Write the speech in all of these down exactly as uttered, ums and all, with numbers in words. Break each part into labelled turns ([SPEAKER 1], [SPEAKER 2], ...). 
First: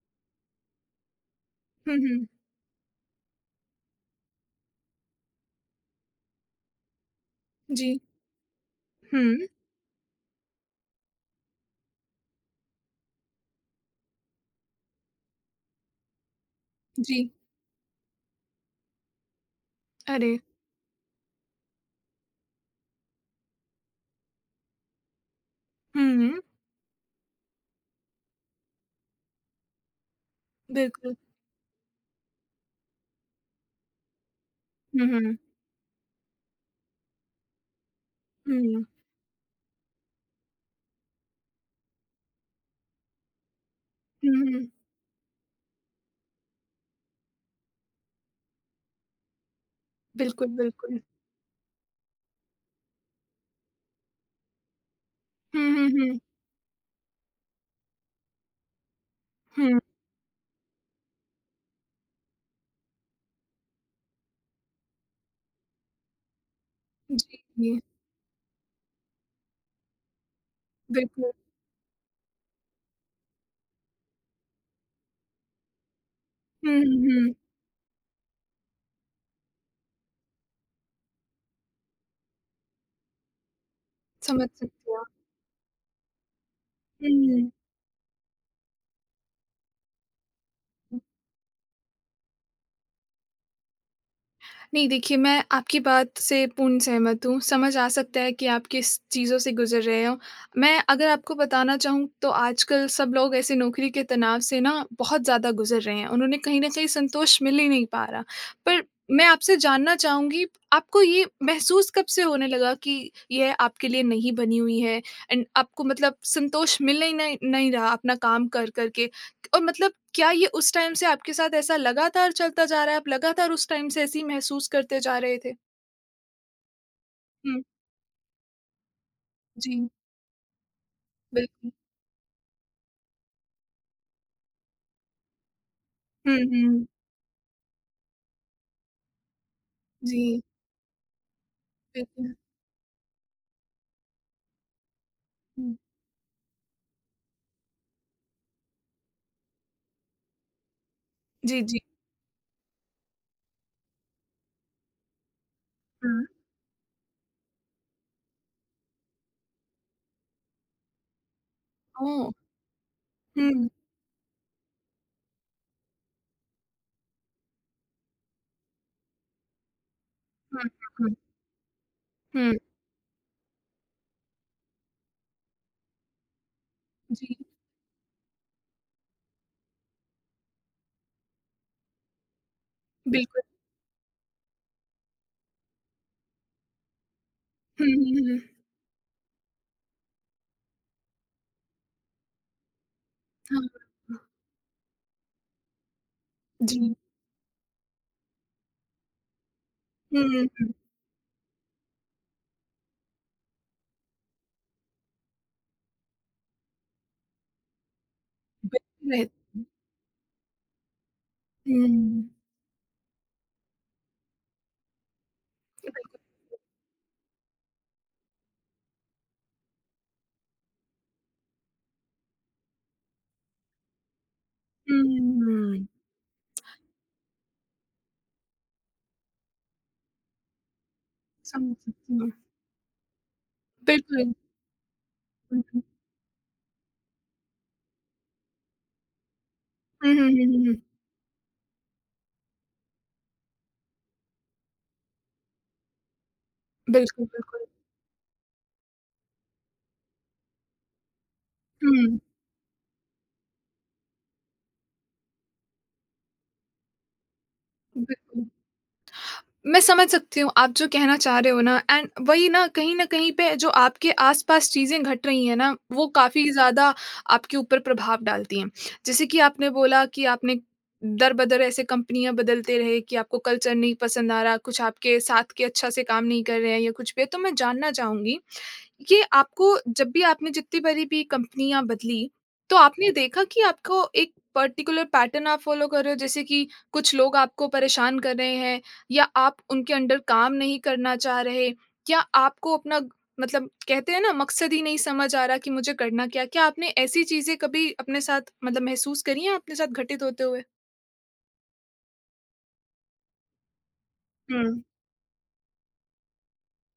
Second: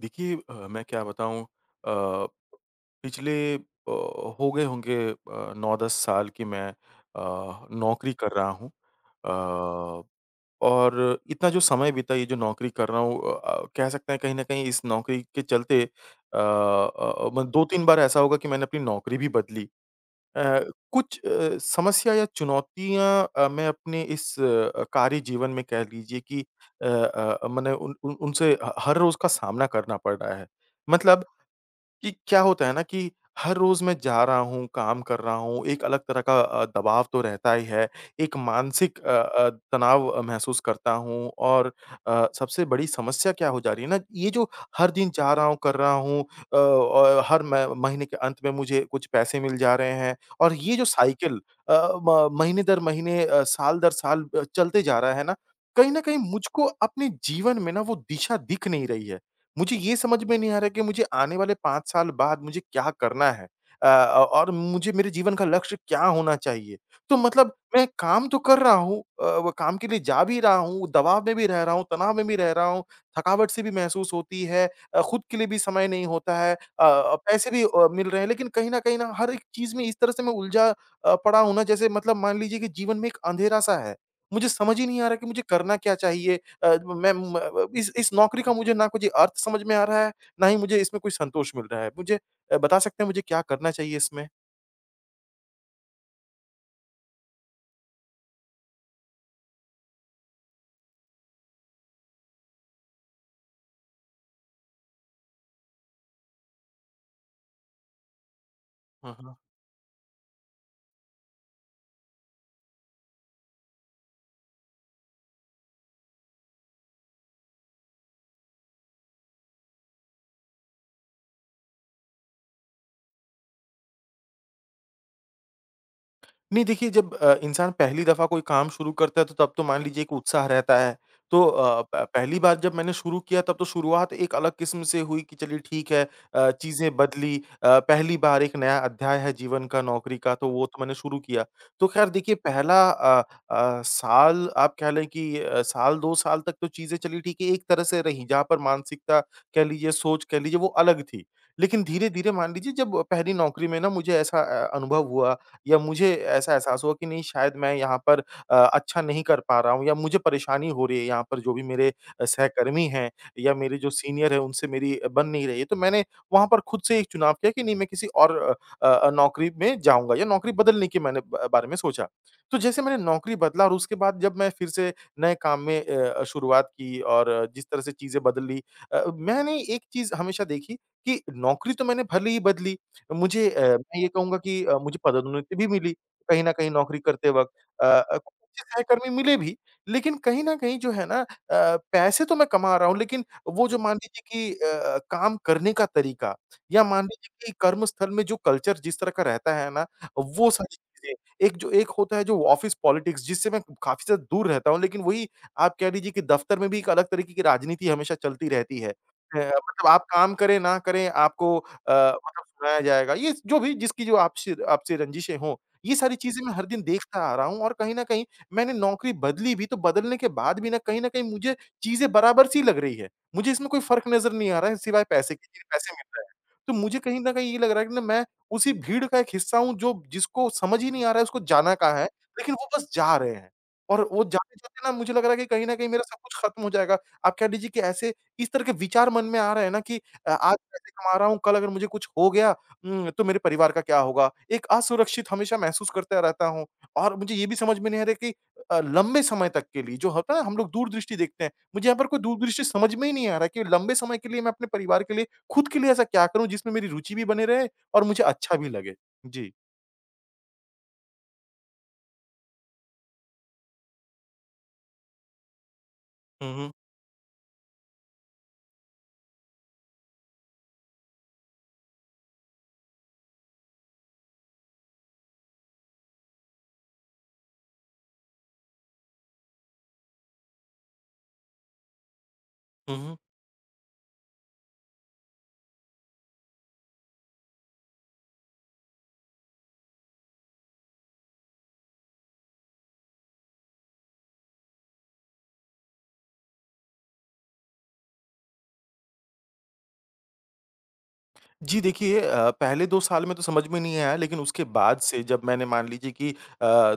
[SPEAKER 1] देखिए अ, मैं क्या बताऊँ अ,
[SPEAKER 2] हुँ, हुँ।
[SPEAKER 1] पिछले अ, हो गए होंगे अ, नौ दस साल की मैं अ,
[SPEAKER 2] जी।
[SPEAKER 1] नौकरी कर रहा हूँ।
[SPEAKER 2] हुँ,
[SPEAKER 1] अ, और इतना जो समय बीता, ये जो नौकरी कर रहा हूँ, अ अ, कह सकते हैं कहीं न कहीं इस नौकरी के चलते, अ
[SPEAKER 2] जी।
[SPEAKER 1] अ, म दो तीन बार ऐसा होगा कि मैंने अपनी नौकरी भी बदली।
[SPEAKER 2] अरे!
[SPEAKER 1] अ, कुछ अ, समस्या या चुनौतियाँ अ, मैं अपने इस अ, कार्य जीवन में कह लीजिए कि
[SPEAKER 2] हुँ,
[SPEAKER 1] अ अ, मैंने उन उन उनसे ह हर रोज़ का सामना करना पड़ रहा है।
[SPEAKER 2] बिल्कुल।
[SPEAKER 1] मतलब कि क्या होता है ना कि हर रोज़ मैं जा रहा हूँ, काम
[SPEAKER 2] हुँ,
[SPEAKER 1] कर रहा
[SPEAKER 2] हुँ।
[SPEAKER 1] हूँ, एक अलग तरह का अ, दबाव तो रहता ही है। एक
[SPEAKER 2] हुँ,
[SPEAKER 1] मानसिक अ अ, तनाव अ, महसूस करता हूँ, और अ, सबसे बड़ी समस्या क्या हो जा रही है ना, ये
[SPEAKER 2] हुँ,
[SPEAKER 1] जो
[SPEAKER 2] हुँ।
[SPEAKER 1] हर दिन जा रहा हूँ, कर रहा हूँ, अ, और हर म महीने के अंत में मुझे कुछ पैसे मिल जा रहे हैं।
[SPEAKER 2] बिल्कुल,
[SPEAKER 1] और ये जो
[SPEAKER 2] बिल्कुल।
[SPEAKER 1] साइकिल, अ, म महीने दर महीने, अ, साल दर साल, अ, चलते जा रहा है ना,
[SPEAKER 2] हुँ, हुँ,
[SPEAKER 1] कहीं न कहीं
[SPEAKER 2] हुँ।
[SPEAKER 1] मुझको अपने जीवन में ना वो दिशा दिख नहीं रही है। मुझे
[SPEAKER 2] हुँ।
[SPEAKER 1] ये समझ में नहीं आ रहा कि मुझे आने वाले पाँच साल बाद मुझे क्या करना है? अ, और मुझे मेरे जीवन का लक्ष्य क्या होना चाहिए? तो
[SPEAKER 2] जी,
[SPEAKER 1] मतलब
[SPEAKER 2] जी।
[SPEAKER 1] मैं काम तो कर रहा हूँ, अ, वो काम के लिए जा भी रहा हूँ, दबाव
[SPEAKER 2] बिल्कुल।
[SPEAKER 1] में भी रह रहा हूँ, तनाव में भी रह रहा हूँ, थकावट सी भी महसूस होती है, अ, खुद के लिए भी समय नहीं होता है, अ,
[SPEAKER 2] हुँ, हुँ, हुँ।
[SPEAKER 1] पैसे भी अ, मिल रहे हैं, लेकिन कहीं न कहीं न हर एक चीज़ में इस तरह से मैं उलझा अ, पड़ा हूँ ना, जैसे मतलब मान लीजिए कि जीवन में एक अँधेरा-सा है। मुझे
[SPEAKER 2] समझ
[SPEAKER 1] समझ ही
[SPEAKER 2] सकती
[SPEAKER 1] नहीं
[SPEAKER 2] हूँ।
[SPEAKER 1] आ रहा कि मुझे करना क्या चाहिए? अ,
[SPEAKER 2] हुँ,
[SPEAKER 1] मैं
[SPEAKER 2] हुँ।
[SPEAKER 1] म इस इस नौकरी का मुझे ना कुछ अर्थ समझ में आ रहा है, ना ही मुझे इसमें कोई संतोष मिल रहा है। मुझे अ, बता सकते हैं मुझे क्या करना चाहिए इसमें?
[SPEAKER 2] नहीं, देखिए मैं आपकी बात से पूर्ण सहमत हूँ। समझ आ सकता है कि आप किस चीज़ों से गुज़र रहे हो। मैं अगर आपको बताना चाहूँ तो आजकल सब लोग ऐसे नौकरी के तनाव से ना बहुत ज़्यादा गुज़र रहे हैं। उन्हें कहीं न कहीं संतोष मिल ही नहीं पा रहा। पर
[SPEAKER 1] हुँ,
[SPEAKER 2] मैं
[SPEAKER 1] हुँ।
[SPEAKER 2] आपसे जानना चाहूँगी आपको ये महसूस कब से होने लगा कि यह आपके लिए नहीं बनी हुई है एंड आपको मतलब संतोष मिल ही नहीं नहीं रहा अपना काम कर-कर के? और मतलब क्या ये उस टाइम से आपके साथ ऐसा लगातार चलता जा रहा है? आप लगातार उस टाइम से ऐसे ही महसूस करते जा रहे थे?
[SPEAKER 1] नहीं, देखिए, जब अ,
[SPEAKER 2] हुँ,
[SPEAKER 1] इंसान पहली दफ़ा कोई काम शुरू करता है तो तब तो मान
[SPEAKER 2] जी,
[SPEAKER 1] लीजिए एक उत्साह रहता है। तो
[SPEAKER 2] बिल्कुल।
[SPEAKER 1] अ, प पहली बार जब मैंने शुरू किया तब तो शुरुआत एक अलग किस्म से हुई, कि चलिए ठीक है,
[SPEAKER 2] हुँ,
[SPEAKER 1] अ,
[SPEAKER 2] हुँ।
[SPEAKER 1] चीज़ें बदली, अ, पहली बार एक नया अध्याय है जीवन का, नौकरी का,
[SPEAKER 2] जी,
[SPEAKER 1] तो वो तो मैंने शुरू किया। तो ख़ैर देखिए,
[SPEAKER 2] बिल्कुल।
[SPEAKER 1] पहला अ अ, साल आप कह लें कि अ,
[SPEAKER 2] हुँ,
[SPEAKER 1] साल दो साल तक तो चीज़ें चली, ठीक है, एक तरह से रही, जहाँ पर मानसिकता कह लीजिए, सोच कह लीजिए, वो अलग थी।
[SPEAKER 2] जी, जी।
[SPEAKER 1] लेकिन धीरे-धीरे मान लीजिए, जब पहली नौकरी में ना मुझे ऐसा अ, अनुभव हुआ या मुझे
[SPEAKER 2] हुँ,
[SPEAKER 1] ऐसा एहसास हुआ कि नहीं, शायद मैं यहाँ पर अ, अच्छा नहीं कर पा रहा हूँ या मुझे परेशानी हो रही है यहाँ पर, जो भी मेरे अ,
[SPEAKER 2] ओह!
[SPEAKER 1] सहकर्मी हैं
[SPEAKER 2] हुँ,
[SPEAKER 1] या
[SPEAKER 2] हुँ,
[SPEAKER 1] मेरे जो सीनियर हैं उनसे मेरी अ, बन नहीं रही है। तो मैंने वहाँ पर खुद से एक चुनाव किया कि नहीं, मैं किसी और अ अ, नौकरी में जाऊँगा, या नौकरी
[SPEAKER 2] हुँ,
[SPEAKER 1] बदलने के
[SPEAKER 2] हुँ,
[SPEAKER 1] मैंने ब बारे में सोचा।
[SPEAKER 2] हुँ,
[SPEAKER 1] तो जैसे मैंने नौकरी बदला और उसके बाद जब मैं फिर से नए काम में अ, शुरुआत की और
[SPEAKER 2] जी,
[SPEAKER 1] अ, जिस तरह से चीज़ें बदली, अ, मैंने एक चीज़ हमेशा देखी कि नौकरी तो मैंने भले ही बदली,
[SPEAKER 2] बिल्कुल।
[SPEAKER 1] मुझे, अ, मैं ये कहूँगा कि अ, मुझे पदोन्नति भी मिली, कहीं न कहीं नौकरी करते वक़्त। अ
[SPEAKER 2] हुँ,
[SPEAKER 1] अ,
[SPEAKER 2] हुँ,
[SPEAKER 1] कुछ
[SPEAKER 2] हुँ,
[SPEAKER 1] अच्छे सहकर्मी मिले भी, लेकिन कहीं न कहीं जो है ना, अ, पैसे तो मैं कमा रहा हूँ, लेकिन वो जो
[SPEAKER 2] हाँ,
[SPEAKER 1] मान लीजिए कि, अ अ, काम करने का तरीका, या
[SPEAKER 2] जी।
[SPEAKER 1] मान लीजिए कि कर्मस्थल में जो कल्चर जिस तरह का रहता है ना,
[SPEAKER 2] हुँ,
[SPEAKER 1] वो
[SPEAKER 2] हुँ,
[SPEAKER 1] सारी चीज़ें। एक जो एक होता है जो ऑफ़िस पॉलिटिक्स, जिससे मैं काफ़ी ज़्यादा दूर रहता हूँ, लेकिन वही आप कह लीजिए कि दफ़्तर में भी एक अलग तरीके की राजनीति हमेशा चलती रहती है।
[SPEAKER 2] बिल्कुल। रह
[SPEAKER 1] अ, मतलब आप काम करें, ना करें, आपको अ,
[SPEAKER 2] हुँ,
[SPEAKER 1] मतलब सुनाया जाएगा। ये जो भी जिसकी जो आपसे आपसे रंजिशें हों, ये सारी
[SPEAKER 2] बिल्कुल।
[SPEAKER 1] चीज़ें मैं हर दिन देखता आ रहा हूँ और कहीं न कहीं मैंने नौकरी बदली भी, तो बदलने के बाद भी ना कहीं न कहीं मुझे चीज़ें बराबर-सी लग रही है। मुझे इसमें कोई फ़र्क नज़र नहीं आ रहा है, सिवाय पैसे के कि
[SPEAKER 2] हुँ,
[SPEAKER 1] पैसे मिल रहे हैं। तो मुझे कहीं न कहीं ये लग रहा है कि ना मैं उसी भीड़ का एक हिस्सा हूँ, जो जिसको समझ ही नहीं आ रहा है उसको जाना
[SPEAKER 2] समझ
[SPEAKER 1] कहाँ है,
[SPEAKER 2] सकती हूँ।
[SPEAKER 1] लेकिन वो बस जा रहे हैं। और वो
[SPEAKER 2] बिल्कुल।
[SPEAKER 1] जाते-जाते ना मुझे लग रहा है कि
[SPEAKER 2] हुँ,
[SPEAKER 1] कहीं न
[SPEAKER 2] हुँ।
[SPEAKER 1] कहीं मेरा सब कुछ खत्म हो जाएगा। आप कह लीजिए कि ऐसे, इस तरह के विचार मन में आ रहे हैं ना कि,
[SPEAKER 2] हुँ, हुँ,
[SPEAKER 1] अ,
[SPEAKER 2] हुँ,
[SPEAKER 1] आज
[SPEAKER 2] हुँ, हुँ।
[SPEAKER 1] पैसे कमा रहा हूँ, कल अगर मुझे कुछ हो गया, उम, तो मेरे परिवार का क्या होगा? एक असुरक्षित हमेशा महसूस करता रहता हूँ और
[SPEAKER 2] बिल्कुल,
[SPEAKER 1] मुझे ये भी
[SPEAKER 2] बिल्कुल।
[SPEAKER 1] समझ में नहीं आ रहा कि अ, लंबे समय तक के लिए जो होता है ना हम लोग दूरदृष्टि देखते हैं, मुझे यहाँ पर कोई
[SPEAKER 2] हुँ,
[SPEAKER 1] दूरदृष्टि समझ में ही नहीं आ रहा कि लंबे समय के लिए मैं अपने परिवार के लिए, खुद के लिए ऐसा क्या करूँ जिसमें मेरी रुचि भी बने रहे और मुझे
[SPEAKER 2] बिल्कुल।
[SPEAKER 1] अच्छा भी लगे? जी।
[SPEAKER 2] मैं समझ सकती हूँ आप जो कहना चाह रहे हो ना एंड वही ना कहीं न कहीं पे जो आपके आस-पास चीज़ें घट रही हैं ना, वो काफ़ी
[SPEAKER 1] हुँ, हुँ।
[SPEAKER 2] ज़्यादा आपके ऊपर प्रभाव डालती हैं। जैसे कि आपने बोला कि आपने दर-बदर ऐसे कंपनियाँ बदलते रहे कि आपको कल्चर नहीं पसंद आ रहा, कुछ आपके साथ के अच्छा से काम नहीं कर रहे हैं या कुछ भी है। तो मैं जानना चाहूँगी ये आपको जब भी आपने जितनी बड़ी भी कंपनियाँ बदली, तो
[SPEAKER 1] हुँ,
[SPEAKER 2] आपने
[SPEAKER 1] हुँ।
[SPEAKER 2] देखा कि आपको एक पर्टिकुलर पैटर्न आप फ़ॉलो कर रहे हो जैसे कि कुछ लोग आपको परेशान कर रहे हैं या आप उनके अंडर काम नहीं करना चाह रहे या आपको अपना ग- मतलब कहते हैं ना मकसद ही नहीं समझ आ रहा कि मुझे करना क्या है? क्या आपने ऐसी चीज़ें कभी अपने साथ मतलब महसूस करी हैं अपने साथ घटित होते हुए?
[SPEAKER 1] जी, देखिए, अ, पहले दो साल में तो समझ में नहीं आया, लेकिन उसके
[SPEAKER 2] हुँ।
[SPEAKER 1] बाद से जब मैंने मान लीजिए कि अ,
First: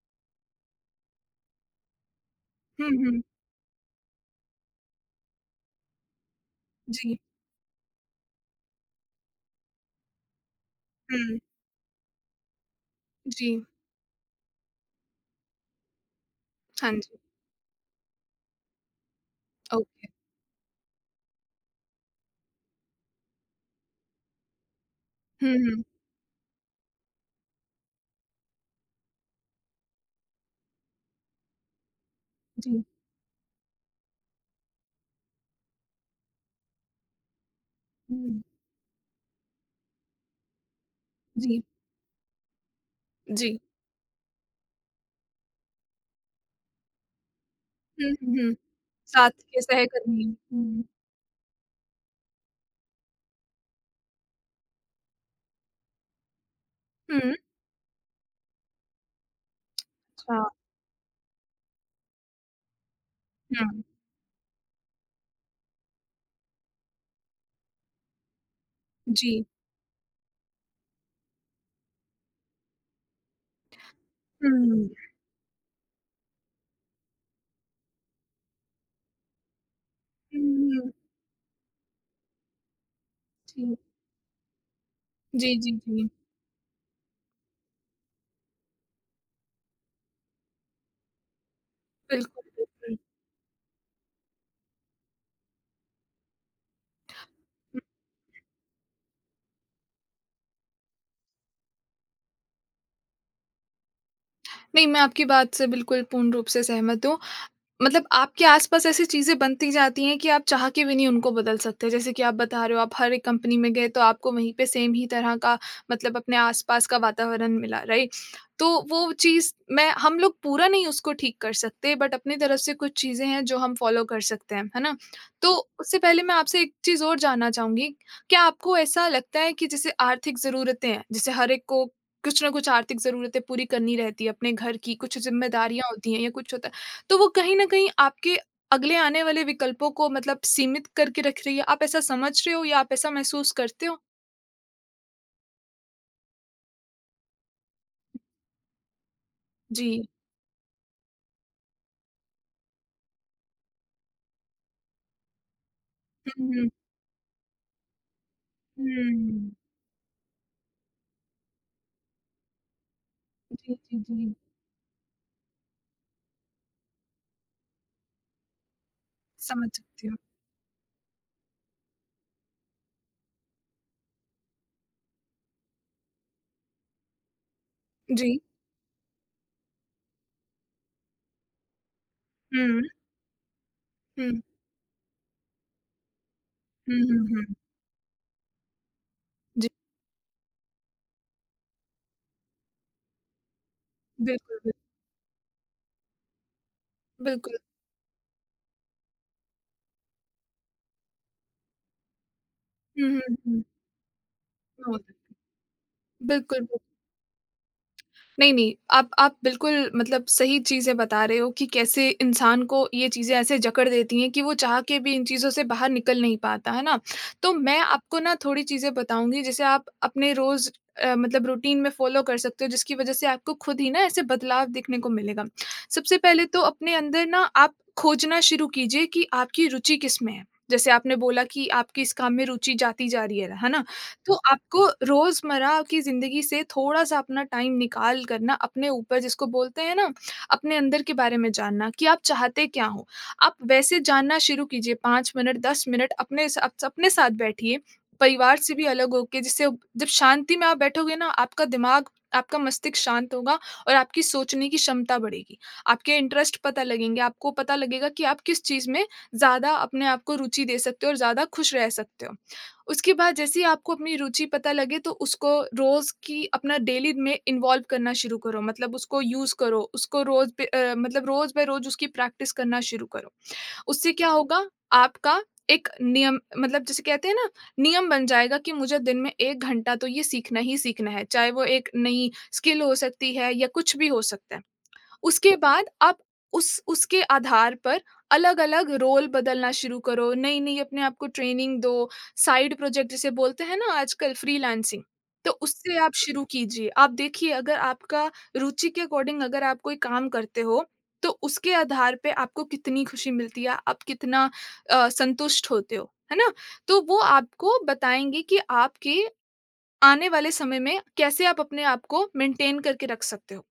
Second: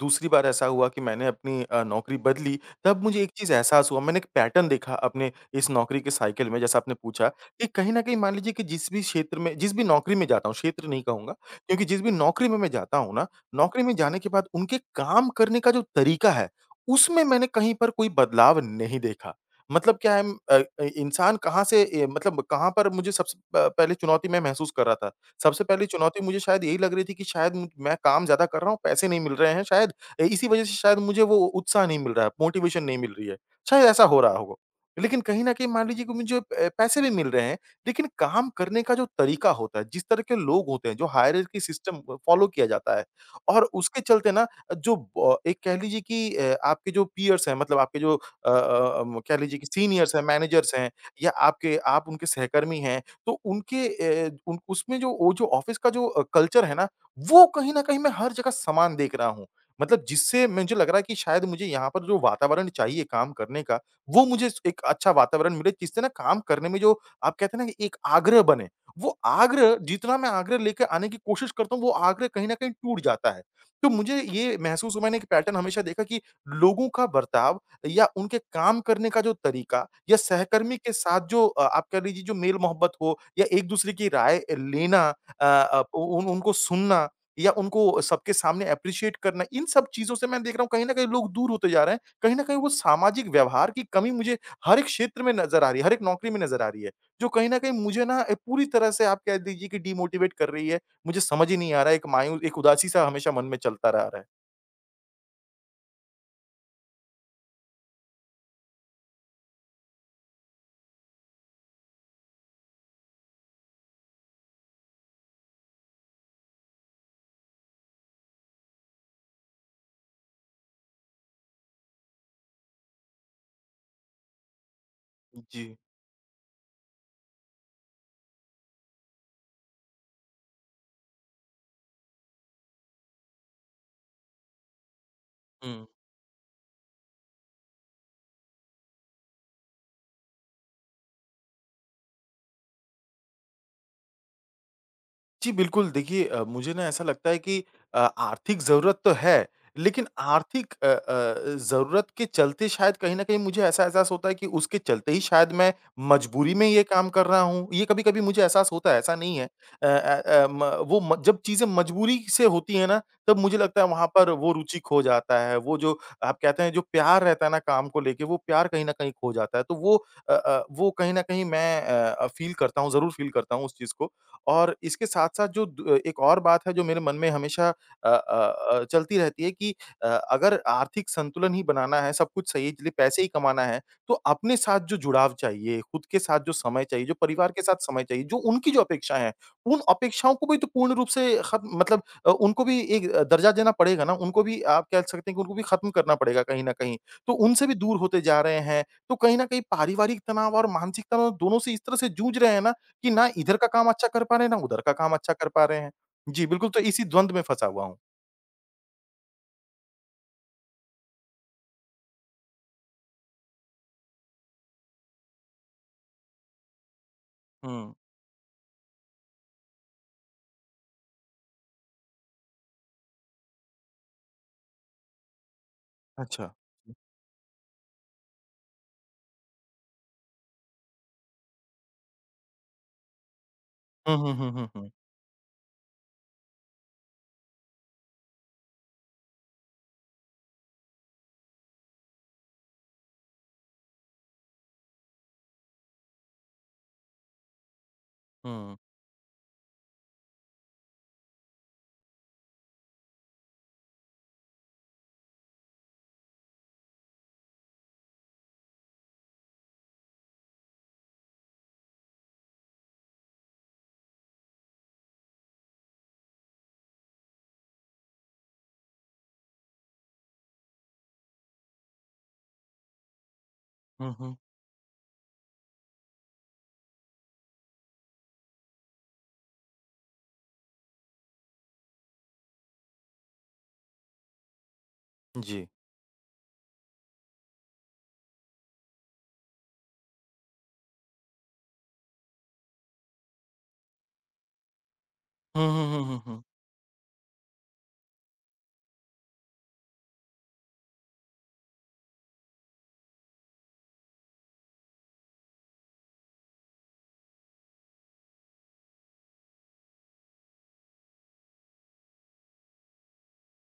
[SPEAKER 1] दूसरी बार ऐसा हुआ कि मैंने अपनी अ, नौकरी बदली,
[SPEAKER 2] हुँ,
[SPEAKER 1] तब मुझे
[SPEAKER 2] हुँ।
[SPEAKER 1] एक चीज़ एहसास हुआ, मैंने एक पैटर्न देखा अपने इस नौकरी के साइकिल में, जैसा आपने
[SPEAKER 2] जी।
[SPEAKER 1] पूछा कि कहीं न कहीं मान लीजिए कि जिस भी क्षेत्र में जिस भी नौकरी में जाता हूँ, क्षेत्र नहीं कहूँगा,
[SPEAKER 2] हुँ।
[SPEAKER 1] क्योंकि जिस भी नौकरी में मैं जाता हूँ ना,
[SPEAKER 2] जी।
[SPEAKER 1] नौकरी में जाने के बाद उनके काम करने का जो तरीका है,
[SPEAKER 2] हाँ जी।
[SPEAKER 1] उसमें मैंने कहीं पर कोई बदलाव नहीं देखा। मतलब
[SPEAKER 2] ओके।
[SPEAKER 1] क्या है, म, अ, इ इंसान कहाँ से ए मतलब कहाँ पर मुझे सबसे प पहले चुनौती मैं महसूस कर रहा था।
[SPEAKER 2] हुँ,
[SPEAKER 1] सबसे
[SPEAKER 2] हुँ।
[SPEAKER 1] पहली चुनौती मुझे शायद यही लग रही थी कि शायद म मैं काम ज़्यादा कर रहा हूँ, पैसे नहीं मिल रहे हैं, शायद अ, इसी वज़ह से शायद मुझे वो उत्साह नहीं मिल रहा है, मोटिवेशन
[SPEAKER 2] जी।
[SPEAKER 1] नहीं मिल रही है। शायद ऐसा हो रहा हो। लेकिन कहीं न कहीं मान लीजिए कि मुझे अ, पैसे भी मिल रहे हैं, लेकिन
[SPEAKER 2] हुँ।
[SPEAKER 1] काम करने का जो तरीका होता है, जिस तरह के लोग होते हैं, जो हायरार्की
[SPEAKER 2] जी।
[SPEAKER 1] सिस्टम अ, फ़ॉलो किया जाता है,
[SPEAKER 2] जी।
[SPEAKER 1] और उसके चलते ना, जो ब एक कह लीजिए कि, अ, आपके जो पीयर्स हैं, मतलब आपके
[SPEAKER 2] हुँ,
[SPEAKER 1] जो
[SPEAKER 2] हुँ,
[SPEAKER 1] अ
[SPEAKER 2] हुँ।
[SPEAKER 1] अ, अम,
[SPEAKER 2] साथ
[SPEAKER 1] कह लीजिए
[SPEAKER 2] के
[SPEAKER 1] कि सीनियर्स हैं,
[SPEAKER 2] सहकर्मी।
[SPEAKER 1] मैनेजर्स
[SPEAKER 2] हुँ,
[SPEAKER 1] हैं, या आपके आप उनके सहकर्मी हैं, तो उनके ए, उन उसमें जो वो जो ऑफ़िस का जो अ, कल्चर है ना,
[SPEAKER 2] हुँ,
[SPEAKER 1] वो कहीं न कहीं मैं हर जगह समान देख रहा हूँ। मतलब
[SPEAKER 2] अच्छा,
[SPEAKER 1] जिससे मुझे लग रहा है कि शायद मुझे यहाँ पर जो वातावरण चाहिए काम करने का,
[SPEAKER 2] हुँ,
[SPEAKER 1] वो मुझे स एक अच्छा वातावरण मिले, जिससे ना काम करने में जो आप कहते हैं ना कि एक आग्रह बने, वो
[SPEAKER 2] जी।
[SPEAKER 1] आग्रह जितना मैं आग्रह लेके आने की कोशिश करता हूँ, वो आग्रह कहीं न कहीं टूट जाता है। तो मुझे ये
[SPEAKER 2] हुँ,
[SPEAKER 1] महसूस हुआ, मैंने एक पैटर्न हमेशा देखा कि लोगों का बर्ताव या उनके काम करने का जो तरीका, या सहकर्मी
[SPEAKER 2] हुँ,
[SPEAKER 1] के साथ जो अ, आप कह लीजिए जो मेल-मोहब्बत हो या
[SPEAKER 2] जी।
[SPEAKER 1] एक-दूसरे की राय लेना, अ
[SPEAKER 2] जी, जी,
[SPEAKER 1] अ,
[SPEAKER 2] जी।
[SPEAKER 1] उन उनको सुनना या उनको सबके सामने एप्रिशिएट करना, इन सब चीज़ों से मैं देख रहा हूँ कहीं न कहीं लोग दूर होते जा रहे हैं। कहीं न
[SPEAKER 2] बिल्कुल,
[SPEAKER 1] कहीं वो
[SPEAKER 2] बिल्कुल।
[SPEAKER 1] सामाजिक व्यवहार की कमी मुझे हर एक क्षेत्र में नज़र आ रही है, हर एक नौकरी में नज़र आ रही है। जो कहीं न कहीं
[SPEAKER 2] हुँ।
[SPEAKER 1] मुझे ना ए, पूरी तरह से आप कह दीजिए कि डिमोटिवेट कर रही है। मुझे समझ ही नहीं आ रहा है, एक मायूस, एक उदासी-सा हमेशा मन में चलता रह रहा है।
[SPEAKER 2] नहीं, मैं आपकी बात से बिल्कुल पूर्ण रूप से सहमत हूँ मतलब आपके आसपास ऐसी चीज़ें बनती जाती हैं कि आप चाह के भी नहीं उनको बदल सकते। जैसे कि आप बता रहे हो, आप हर एक कंपनी में गए तो आपको वहीं पे सेम ही तरह का मतलब अपने आसपास का वातावरण मिला, राइट? तो वो चीज़ मैं हम लोग पूरा नहीं उसको ठीक कर सकते बट अपनी तरफ से कुछ चीज़ें हैं जो हम फ़ॉलो कर सकते हैं, है ना? तो
[SPEAKER 1] जी।
[SPEAKER 2] उससे पहले मैं आपसे एक चीज़ और जानना चाहूँगी, क्या आपको ऐसा लगता है कि जैसे आर्थिक ज़रूरतें हैं, जैसे हर एक को कुछ ना कुछ आर्थिक ज़रूरतें पूरी करनी रहती है, अपने घर की कुछ
[SPEAKER 1] हुँ।
[SPEAKER 2] ज़िम्मेदारियाँ होती हैं या कुछ होता है। तो वो कहीं न कहीं आपके अगले आने वाले विकल्पों को मतलब सीमित करके रख रही है। आप ऐसा समझ रहे हो या आप ऐसा महसूस करते हो?
[SPEAKER 1] जी, बिल्कुल। देखिए, अ, मुझे ना ऐसा लगता है कि अ, आर्थिक ज़रूरत तो है,
[SPEAKER 2] जी।
[SPEAKER 1] लेकिन आर्थिक अ अ, ज़रूरत के चलते शायद कहीं न कहीं मुझे ऐसा एहसास होता है कि उसके चलते ही शायद मैं
[SPEAKER 2] हुँ,
[SPEAKER 1] मजबूरी में
[SPEAKER 2] हुँ।
[SPEAKER 1] ये काम कर रहा हूँ। ये कभी-कभी मुझे एहसास होता है, ऐसा नहीं है।
[SPEAKER 2] हुँ।
[SPEAKER 1] अ अ अ, म वो म जब चीज़ें मजबूरी से होती हैं ना, तब मुझे
[SPEAKER 2] जी,
[SPEAKER 1] लगता है
[SPEAKER 2] जी,
[SPEAKER 1] वहाँ पर
[SPEAKER 2] जी।
[SPEAKER 1] वो रुचि खो जाता है। वो जो आप कहते हैं जो प्यार रहता है ना काम को लेके, वो प्यार कहीं न कहीं खो जाता है।
[SPEAKER 2] समझ
[SPEAKER 1] तो वो
[SPEAKER 2] सकती हूँ।
[SPEAKER 1] अ अ, वो कहीं न कहीं मैं अ अ, फ़ील करता हूँ, ज़रूर फ़ील करता हूँ उस चीज़ को। और इसके साथ-साथ जो द एक और बात है जो मेरे मन में हमेशा अ अ
[SPEAKER 2] जी।
[SPEAKER 1] अ, चलती रहती है कि, अ, अगर आर्थिक संतुलन ही बनाना है, सब कुछ
[SPEAKER 2] हुँ,
[SPEAKER 1] सही,
[SPEAKER 2] हुँ।
[SPEAKER 1] चलिए पैसे ही कमाना है, तो अपने साथ जो जुड़ाव चाहिए, खुद के साथ जो समय
[SPEAKER 2] हुँ,
[SPEAKER 1] चाहिए, जो
[SPEAKER 2] हुँ, हुँ।
[SPEAKER 1] परिवार के साथ समय चाहिए, जो उनकी जो अपेक्षाएँ हैं,
[SPEAKER 2] जी,
[SPEAKER 1] उन अपेक्षाओं को भी तो पूर्ण रूप से खत्म मतलब अ, उनको भी एक अ, दर्जा देना पड़ेगा ना, उनको
[SPEAKER 2] बिल्कुल,
[SPEAKER 1] भी
[SPEAKER 2] बिल
[SPEAKER 1] आप कह सकते हैं कि उनको भी खत्म करना पड़ेगा कहीं न कहीं। तो
[SPEAKER 2] बिल्कुल।
[SPEAKER 1] उनसे भी दूर होते जा रहे हैं, तो कहीं न कहीं पारिवारिक तनाव और मानसिक तनाव दोनों से इस तरह से जूझ रहे हैं ना
[SPEAKER 2] हुँ,
[SPEAKER 1] कि
[SPEAKER 2] हुँ,
[SPEAKER 1] ना इधर
[SPEAKER 2] हुँ।
[SPEAKER 1] का काम अच्छा कर पा रहे हैं, ना उधर का काम अच्छा कर पा रहे हैं। जी,
[SPEAKER 2] बिल्कुल।
[SPEAKER 1] बिल्कुल, तो इसी द्वंद में फँसा हुआ हूँ।
[SPEAKER 2] नहीं, नहीं। आप आप बिल्कुल मतलब सही चीज़ें बता रहे हो कि कैसे इंसान को ये चीज़ें ऐसे जकड़ देती हैं कि वो चाह के भी इन चीज़ों से बाहर निकल नहीं पाता, है ना? तो मैं
[SPEAKER 1] हुँ,
[SPEAKER 2] आपको ना थोड़ी चीज़ें बताऊँगी जिसे आप अपने रोज़ अ, मतलब रूटीन में फ़ॉलो कर सकते हो जिसकी वज़ह से आपको खुद ही ना ऐसे बदलाव देखने को मिलेगा। सबसे पहले
[SPEAKER 1] अच्छा।
[SPEAKER 2] तो अपने अंदर ना आप खोजना शुरू कीजिए कि आपकी रुचि किसमें है। जैसे आपने बोला कि आपकी इस काम में रुचि जाती जा रही है, है ना?
[SPEAKER 1] हुँ, हुँ,
[SPEAKER 2] तो
[SPEAKER 1] हुँ, हुँ,
[SPEAKER 2] आपको
[SPEAKER 1] हुँ।
[SPEAKER 2] रोज़मर्रा की ज़िंदगी से थोड़ा-सा अपना टाइम निकाल कर ना अपने ऊपर जिसको बोलते हैं ना, अपने अंदर के बारे में जानना कि आप चाहते क्या हो? आप वैसे जानना शुरू कीजिए पाँच मिनट, दस मिनट अपने सा अपने साथ बैठिए, परिवार से
[SPEAKER 1] हुँ,
[SPEAKER 2] भी अलग होके जिससे जब शांति में आप बैठोगे ना, आपका दिमाग, आपका मस्तिष्क शांत होगा और आपकी सोचने की क्षमता बढ़ेगी। आपके इंटरेस्ट पता लगेंगे, आपको पता लगेगा कि आप किस चीज़ में ज़्यादा अपने आप को रुचि दे सकते हो और ज़्यादा खुश रह सकते हो। उसके बाद जैसे ही आपको अपनी रुचि पता लगे तो उसको रोज़ की अपना डेली में इन्वॉल्व करना शुरू करो मतलब उसको यूज़ करो, उसको रोज़ पे अ, मतलब रोज़ बाय रोज़ उसकी प्रैक्टिस करना शुरू करो। उससे
[SPEAKER 1] हुँ,
[SPEAKER 2] क्या
[SPEAKER 1] हुँ।
[SPEAKER 2] होगा आपका एक नियम मतलब जिसे कहते हैं ना नियम बन जाएगा कि मुझे दिन में एक घंटा तो ये सीखना ही सीखना है, चाहे वो एक नई स्किल हो सकती है या कुछ भी हो सकता है। उसके
[SPEAKER 1] जी।
[SPEAKER 2] बाद आप उस उसके आधार पर अलग-अलग रोल बदलना शुरू करो, नई-नई अपने आप को ट्रेनिंग दो, साइड प्रोजेक्ट जिसे बोलते हैं ना आजकल फ्रीलांसिंग, तो
[SPEAKER 1] हुँ, हुँ,
[SPEAKER 2] उससे
[SPEAKER 1] हुँ,
[SPEAKER 2] आप
[SPEAKER 1] हुँ, हुँ।
[SPEAKER 2] शुरू कीजिए। आप देखिए अगर आपका रुचि के अकॉर्डिंग अगर आप कोई काम करते हो, तो उसके आधार पे आपको कितनी खुशी मिलती है, आप कितना अ, संतुष्ट होते हो, है ना? तो वो आपको बताएँगे कि आपके आने वाले समय में कैसे आप अपने आप को मेंटेन करके रख सकते हो।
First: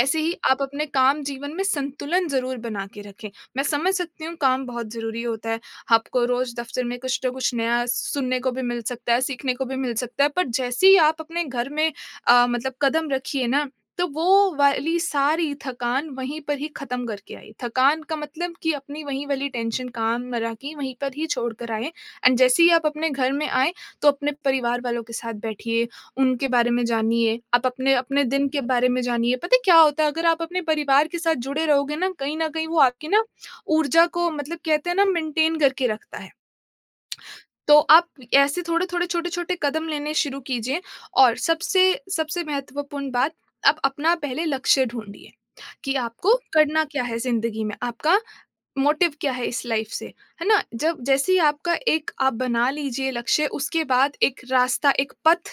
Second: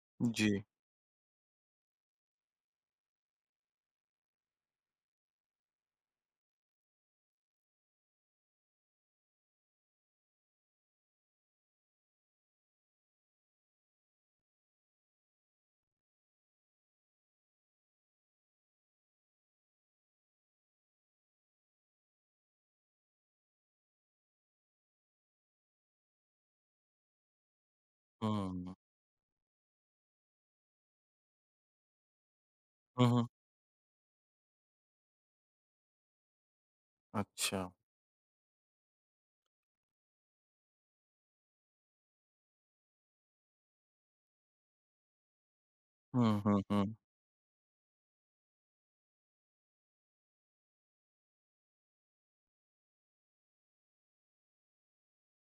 [SPEAKER 2] ऐसे ही
[SPEAKER 1] जी।
[SPEAKER 2] आप अपने काम जीवन में संतुलन ज़रूर बना के रखें। मैं समझ सकती हूँ काम बहुत ज़रूरी होता है, आपको रोज़ दफ़्तर में कुछ न कुछ नया सुनने को भी मिल सकता है, सीखने को भी मिल सकता है, पर जैसे ही आप अपने घर में अ, मतलब कदम रखिए ना, तो वो वाली सारी थकान वहीं पर ही ख़त्म करके आइए। थकान का मतलब कि अपनी वही वाली टेंशन काम-मरा की वहीं पर ही छोड़ कर आएँ एंड जैसे ही आप अपने घर में आएँ तो अपने परिवार वालों के साथ बैठिए, उनके बारे में जानिए, आप अपने अपने दिन के
[SPEAKER 1] हुँ,
[SPEAKER 2] बारे में जानिए। पता है क्या होता है अगर आप अपने परिवार के साथ जुड़े रहोगे ना, कहीं न कहीं वो
[SPEAKER 1] हुँ,
[SPEAKER 2] आपकी ना
[SPEAKER 1] हुँ।
[SPEAKER 2] ऊर्जा को मतलब कहते हैं ना मेंटेन करके रखता है।
[SPEAKER 1] अच्छा।
[SPEAKER 2] तो आप ऐसे थोड़े-थोड़े, छोटे-छोटे कदम लेने शुरू कीजिए और सबसे सबसे महत्वपूर्ण बात, आप अपना पहले लक्ष्य ढूँढिए, कि आपको
[SPEAKER 1] हुँ, हुँ,
[SPEAKER 2] करना
[SPEAKER 1] हुँ।
[SPEAKER 2] क्या है ज़िंदगी में, आपका मोटिव क्या है इस लाइफ से, है ना? जब जैसे ही आपका एक आप बना लीजिए लक्ष्य, उसके बाद एक रास्ता, एक पथ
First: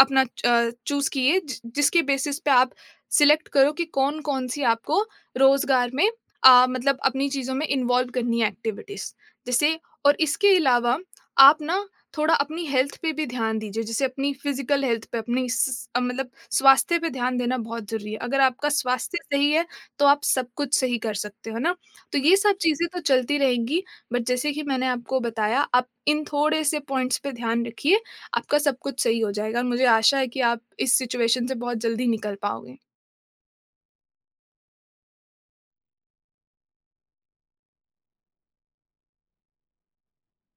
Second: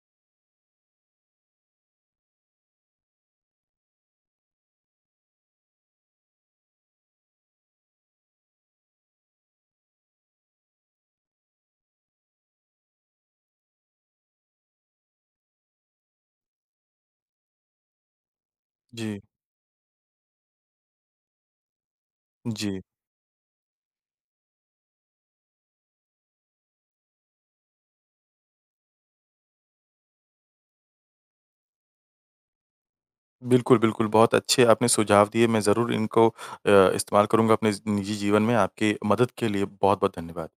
[SPEAKER 2] अपना अ, चूज़ किए जि जिसके बेसिस पे आप सिलेक्ट करो कि कौन-कौन सी आपको रोज़गार में अ, मतलब अपनी चीज़ों में इन्वॉल्व करनी है एक्टिविटीज़। जैसे और इसके अलावा आप ना थोड़ा अपनी हेल्थ पे भी ध्यान दीजिए, जैसे अपनी फिज़िकल हेल्थ पे, अपनी स अ, मतलब स्वास्थ्य पे ध्यान देना बहुत ज़रूरी है। अगर आपका स्वास्थ्य
[SPEAKER 1] जी,
[SPEAKER 2] सही है, तो आप सब कुछ सही कर सकते हो, है ना? तो ये सब
[SPEAKER 1] जी।
[SPEAKER 2] चीज़ें तो चलती रहेंगी, बट जैसे कि मैंने आपको बताया, आप इन थोड़े से पॉइंट्स पे ध्यान रखिए, आपका सब कुछ सही हो जाएगा और मुझे आशा है कि आप इस सिचुएशन से बहुत जल्दी निकल पाओगे।
[SPEAKER 1] बिल्कुल, बिल्कुल, बहुत अच्छे आपने सुझाव दिए, मैं ज़रूर इनको अ, इस्तेमाल करूँगा अपने ज़ निजी जीवन में। आपकी मदद के लिए बहुत-बहुत धन्यवाद।